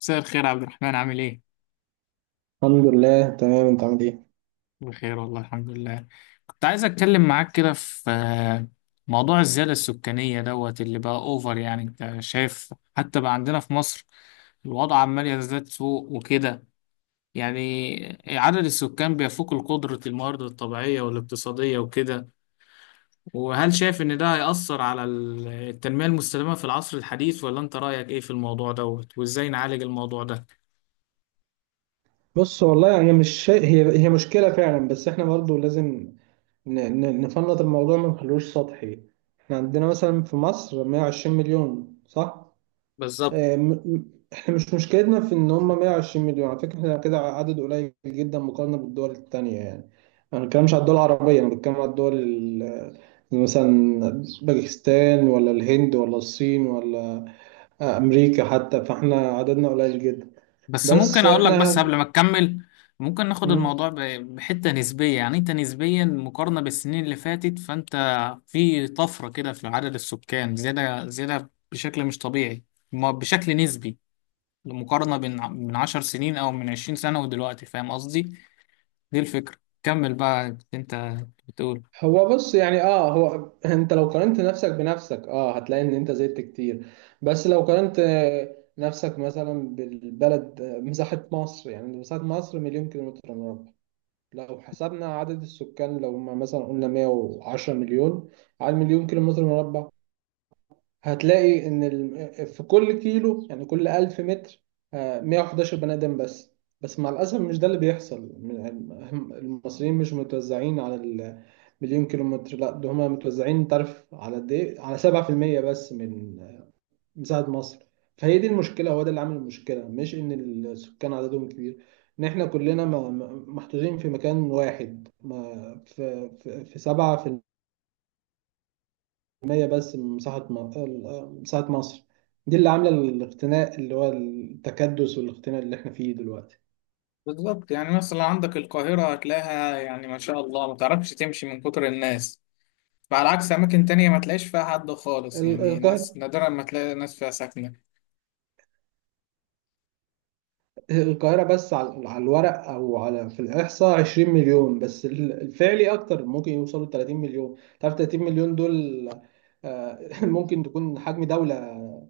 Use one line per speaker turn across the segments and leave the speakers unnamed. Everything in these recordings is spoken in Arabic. مساء الخير يا عبد الرحمن، عامل ايه؟
الحمد لله، تمام. انت عامل ايه؟
بخير والله، الحمد لله. كنت عايز اتكلم معاك كده في موضوع الزيادة السكانية دوت اللي بقى اوفر. يعني انت شايف حتى بقى عندنا في مصر الوضع عمال يزداد سوء وكده. يعني عدد السكان بيفوق القدرة، الموارد الطبيعية والاقتصادية وكده. وهل شايف ان ده هيأثر على التنمية المستدامة في العصر الحديث، ولا انت رأيك ايه في الموضوع دوت وازاي نعالج الموضوع ده؟
بص، والله انا مش شا... هي مشكله فعلا، بس احنا برضو لازم ن... نفنط الموضوع ما نخلوش سطحي. احنا عندنا مثلا في مصر 120 مليون، صح.
بالظبط.
اه م... م- احنا مش مشكلتنا في ان هم 120 مليون. على فكره احنا كده عدد قليل جدا مقارنه بالدول التانية، يعني انا ما بتكلمش على الدول العربيه، انا بتكلم على مثلا باكستان ولا الهند ولا الصين ولا امريكا حتى، فاحنا عددنا قليل جدا.
بس
بس
ممكن اقول لك بس
احنا.
قبل ما تكمل، ممكن ناخد
مم.
الموضوع بحتة نسبية، يعني انت نسبيا مقارنة بالسنين اللي فاتت، فانت في طفرة كده في عدد السكان، زيادة زيادة بشكل مش طبيعي، بشكل نسبي. المقارنة بين من 10 سنين او من 20 سنة ودلوقتي، فاهم قصدي. دي الفكرة. كمل بقى انت، بتقول.
هو، بص يعني. اه هو انت لو قارنت نفسك بنفسك هتلاقي ان انت زدت كتير. بس لو قارنت نفسك مثلا بالبلد. مساحة مصر، يعني مساحة مصر مليون كيلومتر مربع. لو حسبنا عدد السكان لو ما مثلا قلنا 110 مليون على مليون كيلومتر مربع، هتلاقي ان في كل كيلو يعني كل 1000 متر 111 بني ادم بس. بس مع الاسف مش ده اللي بيحصل. المصريين مش متوزعين على المليون كيلومتر. لا، ده هم متوزعين، انت عارف على قد ايه؟ على 7% بس من مساحة مصر. فهي دي المشكلة. هو ده اللي عامل المشكلة، مش ان السكان عددهم كبير. ان احنا كلنا محطوطين في مكان واحد. في 7% مية بس من مساحة مصر. دي اللي عاملة الاختناق، اللي هو التكدس والاختناق اللي احنا فيه دلوقتي.
بالظبط، يعني مثلا عندك القاهرة هتلاقيها يعني ما شاء الله ما تعرفش تمشي من كتر الناس، فعلى عكس أماكن تانية ما تلاقيش فيها حد خالص،
ال-
يعني
القاهرة
ناس نادرا ما تلاقي ناس فيها ساكنة.
القاهرة بس على الورق أو على في الإحصاء 20 مليون، بس الفعلي أكتر، ممكن يوصلوا ل 30 مليون. تعرف 30 مليون دول ممكن تكون حجم دولة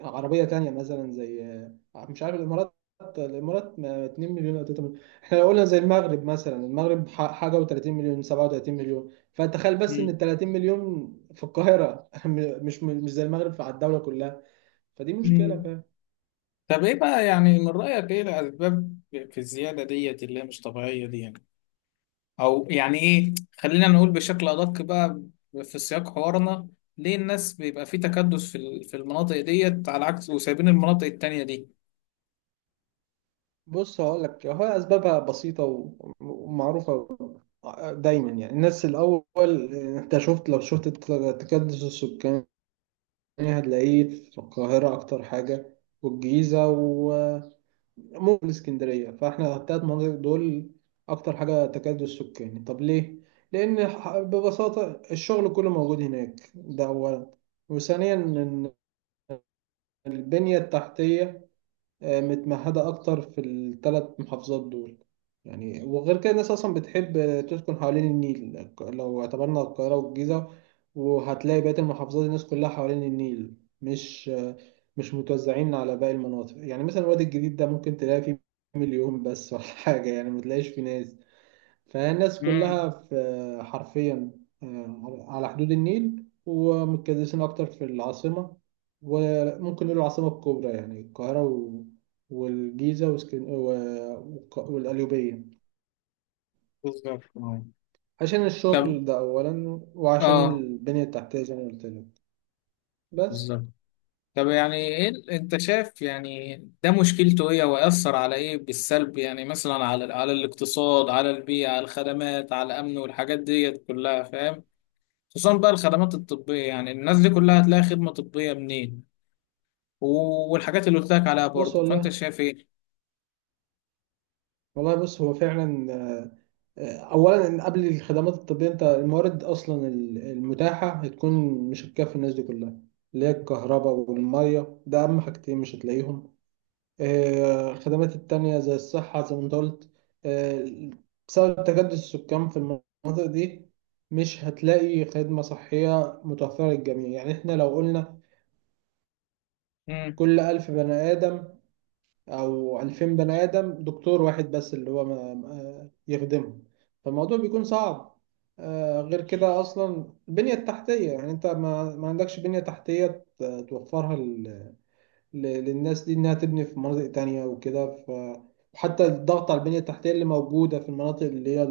عربية تانية، مثلا زي مش عارف، الإمارات. الإمارات ما 2 مليون أو 3 مليون. إحنا لو قلنا زي المغرب، مثلا المغرب حاجة و30 مليون، 37 مليون. فتخيل بس إن
مم.
ال 30 مليون في القاهرة مش زي المغرب على الدولة كلها. فدي
مم.
مشكلة.
طب إيه بقى، يعني من رأيك إيه الأسباب في الزيادة ديت اللي هي مش طبيعية دي، يعني أو يعني إيه، خلينا نقول بشكل أدق بقى في سياق حوارنا، ليه الناس بيبقى في تكدس في في المناطق ديت على عكس وسايبين المناطق التانية دي؟
بص هقول لك، هو اسبابها بسيطه ومعروفه. دايما يعني، الناس الاول. انت شفت لو شفت تكدس السكاني، هتلاقيه في القاهره اكتر حاجه، والجيزه، وممكن الاسكندريه. فاحنا الثلاث مناطق دول اكتر حاجه تكدس سكاني. طب ليه؟ لان ببساطه الشغل كله موجود هناك، ده اولا. وثانيا، ان البنيه التحتيه متمهدة أكتر في الثلاث محافظات دول. يعني وغير كده الناس أصلا بتحب تسكن حوالين النيل، لو اعتبرنا القاهرة والجيزة. وهتلاقي بقية المحافظات الناس كلها حوالين النيل. مش آه، مش متوزعين على باقي المناطق. يعني مثلا الوادي الجديد ده ممكن تلاقي فيه مليون بس، ولا حاجة، يعني متلاقيش فيه ناس. فالناس
مم.
كلها في، حرفيا على حدود النيل، ومتكدسين أكتر في العاصمة. وممكن نقول العاصمة الكبرى، يعني القاهرة و... والجيزة، وسكن... و... والق- والقليوبية،
بالظبط آه.
عشان
طب
الشغل ده أولا، وعشان
آه
البنية التحتية زي ما قلت لك. بس
بالظبط. طب يعني ايه انت شايف يعني ده مشكلته ايه، ويأثر على ايه بالسلب، يعني مثلا على الاقتصاد، على البيئة، على الخدمات، على الأمن والحاجات دي كلها فاهم؟ خصوصا بقى الخدمات الطبية، يعني الناس دي كلها هتلاقي خدمة طبية منين؟ والحاجات اللي قلت لك عليها
بص
برضه، فانت
والله
شايف ايه؟
والله، بص هو فعلا اولا قبل الخدمات الطبيه، انت الموارد اصلا المتاحه هتكون مش هتكفي الناس دي كلها، اللي هي الكهرباء والميه، ده اهم حاجتين مش هتلاقيهم. الخدمات التانية زي الصحه، زي ما انت قلت، آه، بسبب تجدد السكان في المناطق دي مش هتلاقي خدمه صحيه متوفره للجميع. يعني احنا لو قلنا
امم.
كل 1000 بني آدم او 2000 بني ادم دكتور واحد بس اللي هو يخدمهم، فالموضوع بيكون صعب. غير كده، اصلا البنيه التحتيه، يعني انت ما عندكش بنيه تحتيه توفرها للناس دي انها تبني في مناطق تانية وكده، ف. وحتى الضغط على البنيه التحتيه اللي موجوده في المناطق اللي هي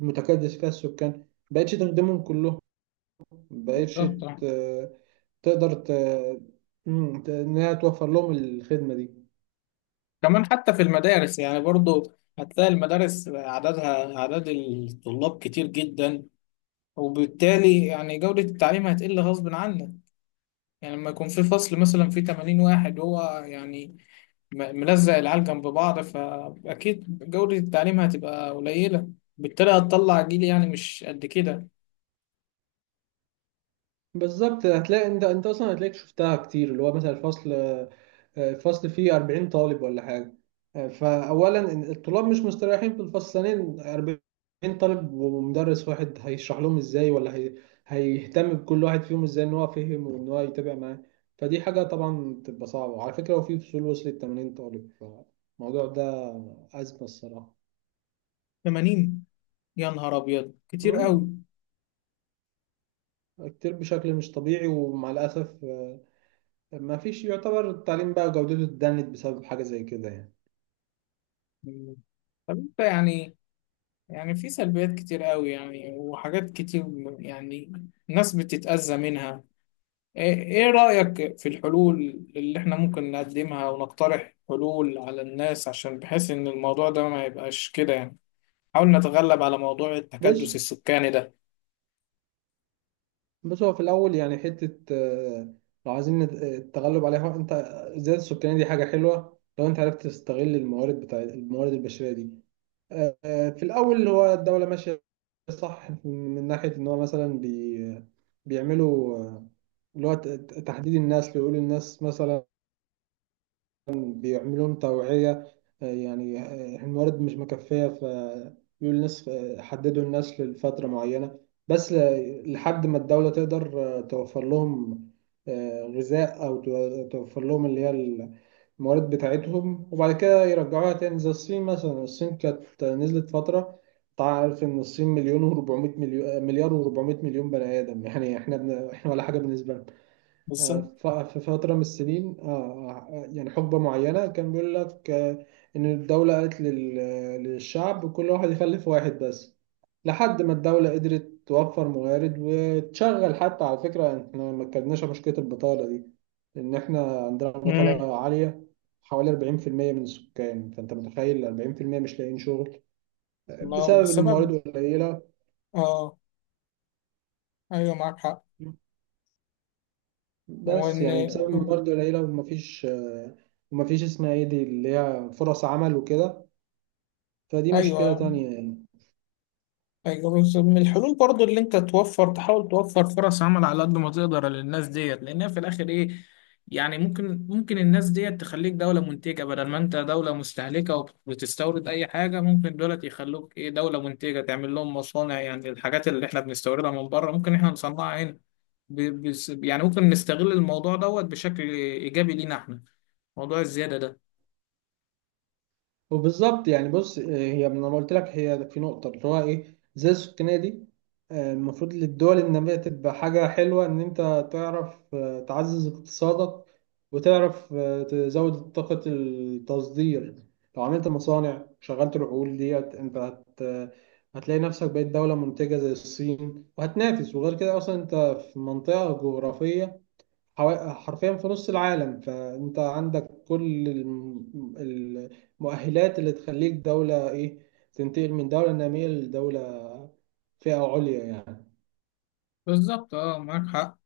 المتكدس فيها السكان، مبقتش تخدمهم كلهم. مبقتش
بالظبط آه.
ت- تقدر انها توفر لهم الخدمه دي.
كمان حتى في المدارس يعني برضه هتلاقي المدارس عددها عدد الطلاب كتير جدا، وبالتالي يعني جودة التعليم هتقل غصب عنك. يعني لما يكون في فصل مثلا فيه 80 واحد، هو يعني ملزق العيال جنب بعض، فأكيد جودة التعليم هتبقى قليلة، بالتالي هتطلع جيل يعني مش قد كده.
بالظبط. انت اصلا هتلاقيك شفتها كتير، اللي هو مثلا الفصل فيه 40 طالب ولا حاجه. فاولا إن الطلاب مش مستريحين في الفصل. ثانيا، 40 طالب ومدرس واحد، هيشرح لهم ازاي؟ ولا هيهتم بكل واحد فيهم ازاي ان هو فهم وان هو يتابع معاه. فدي حاجه طبعا بتبقى صعبه. وعلى فكره، هو في فصول وصلت 80 طالب. فالموضوع ده ازمه الصراحه.
80؟ يا نهار أبيض، كتير
مم.
قوي.
كتير بشكل مش طبيعي، ومع الاسف ما فيش، يعتبر التعليم بقى جودته اتدنت بسبب حاجة زي كده يعني.
مم. طب انت يعني في سلبيات كتير قوي يعني وحاجات كتير، يعني ناس بتتأذى منها. ايه رأيك في الحلول اللي احنا ممكن نقدمها، ونقترح حلول على الناس عشان بحيث ان الموضوع ده ما يبقاش كده، يعني حاول نتغلب على موضوع التكدس
بص.
السكاني ده.
هو في الأول يعني حتة، لو عايزين التغلب عليها. أنت الزيادة السكانية دي حاجة حلوة لو أنت عرفت تستغل الموارد، بتاع الموارد البشرية دي. في الأول، هو الدولة ماشية صح من ناحية إن هو مثلا بيعملوا، اللي هو تحديد الناس، اللي يقولوا الناس مثلا بيعملوا لهم توعية. يعني الموارد مش مكفية، فيقول الناس حددوا الناس لفترة معينة، بس لحد ما الدولة تقدر توفر لهم غذاء أو توفر لهم اللي هي الموارد بتاعتهم. وبعد كده يرجعوها تاني، زي الصين مثلا. الصين كانت نزلت فترة. تعرف إن الصين مليون و400 مليون، مليار و400 مليون بني آدم. يعني إحنا إحنا ولا حاجة بالنسبة.
بالظبط.
في فترة من السنين، يعني حقبة معينة، كان بيقول لك إن الدولة قالت للشعب كل واحد يخلف واحد بس، لحد ما الدولة قدرت توفر موارد وتشغل. حتى على فكرة إحنا ما اتكلمناش عن مشكلة البطالة دي. لأن إحنا عندنا
امم.
بطالة عالية، حوالي 40% من السكان. فأنت متخيل 40% مش لاقيين شغل
ما هو
بسبب إن
بسبب،
الموارد قليلة.
اه، ايوه معاك حق. وان،
بس يعني بسبب برضه العيلة، ومفيش اسمها ايه دي اللي هي فرص عمل وكده. فدي مشكلة
ايوه.
تانية يعني.
أيوة، بس من الحلول برضو اللي انت توفر، تحاول توفر فرص عمل على قد ما تقدر للناس ديت، لانها في الاخر ايه، يعني ممكن الناس ديت تخليك دولة منتجة بدل ما انت دولة مستهلكة وبتستورد اي حاجة. ممكن دولت يخلوك ايه دولة منتجة، تعمل لهم مصانع، يعني الحاجات اللي احنا بنستوردها من بره ممكن احنا نصنعها هنا. يعني ممكن نستغل الموضوع دوت بشكل ايجابي لينا احنا، موضوع الزيادة ده.
وبالظبط، يعني بص هي لما قلت لك، هي في نقطة اللي هو إيه، زي السكانية دي. المفروض للدول النامية تبقى حاجة حلوة إن أنت تعرف تعزز اقتصادك، وتعرف تزود طاقة التصدير. لو عملت مصانع شغلت العقول ديت، أنت هتلاقي نفسك بقيت دولة منتجة زي الصين وهتنافس. وغير كده أصلا أنت في منطقة جغرافية، حرفيا في نص العالم. فانت عندك كل المؤهلات اللي تخليك دولة ايه، تنتقل من دولة نامية لدولة فئة عليا يعني.
بالظبط، اه، معاك حق.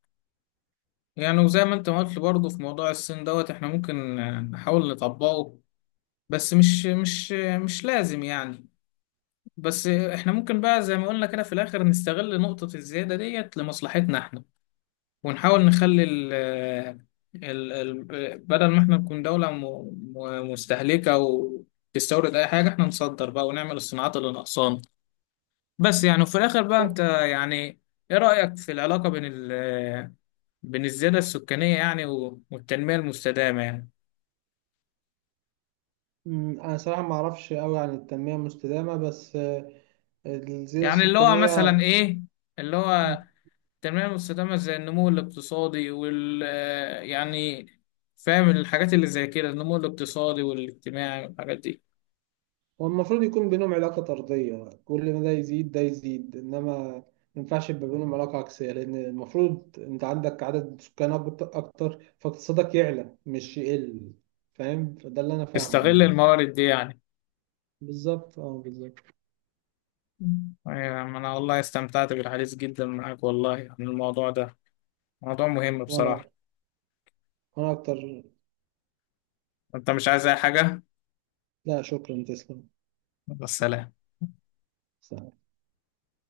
يعني وزي ما انت ما قلت برضه في موضوع الصين دوت احنا ممكن نحاول نطبقه، بس مش لازم يعني. بس احنا ممكن بقى زي ما قلنا كده في الاخر نستغل نقطة الزيادة ديت لمصلحتنا احنا، ونحاول نخلي ال آه، ال ال آه، بدل ما احنا نكون دولة مستهلكة او تستورد اي حاجة، احنا نصدر بقى ونعمل الصناعات اللي ناقصانا. بس يعني، وفي الاخر بقى انت يعني ايه رأيك في العلاقة بين الزيادة السكانية يعني والتنمية المستدامة يعني.
انا صراحة ما اعرفش قوي عن التنمية المستدامة، بس الزيادة
يعني اللي هو
السكانية،
مثلا إيه اللي هو التنمية المستدامة، زي النمو الاقتصادي وال آه، يعني فاهم الحاجات اللي زي كده النمو الاقتصادي والاجتماعي والحاجات دي.
هو المفروض يكون بينهم علاقة طردية، كل ما ده يزيد ده يزيد. إنما ما ينفعش يبقى بينهم علاقة عكسية، لأن المفروض أنت عندك عدد سكان أكتر، فاقتصادك يعلى مش يقل، فاهم؟ فده اللي أنا فاهمه
تستغل
يعني.
الموارد دي يعني.
بالظبط، أه، بالظبط.
أيوة، ما أنا والله استمتعت بالحديث جدا معاك والله عن الموضوع ده، موضوع مهم
وأنا
بصراحة.
وأنا أكتر.
أنت مش عايز أي حاجة؟
لا شكرا، تسلم.
يلا، سلام.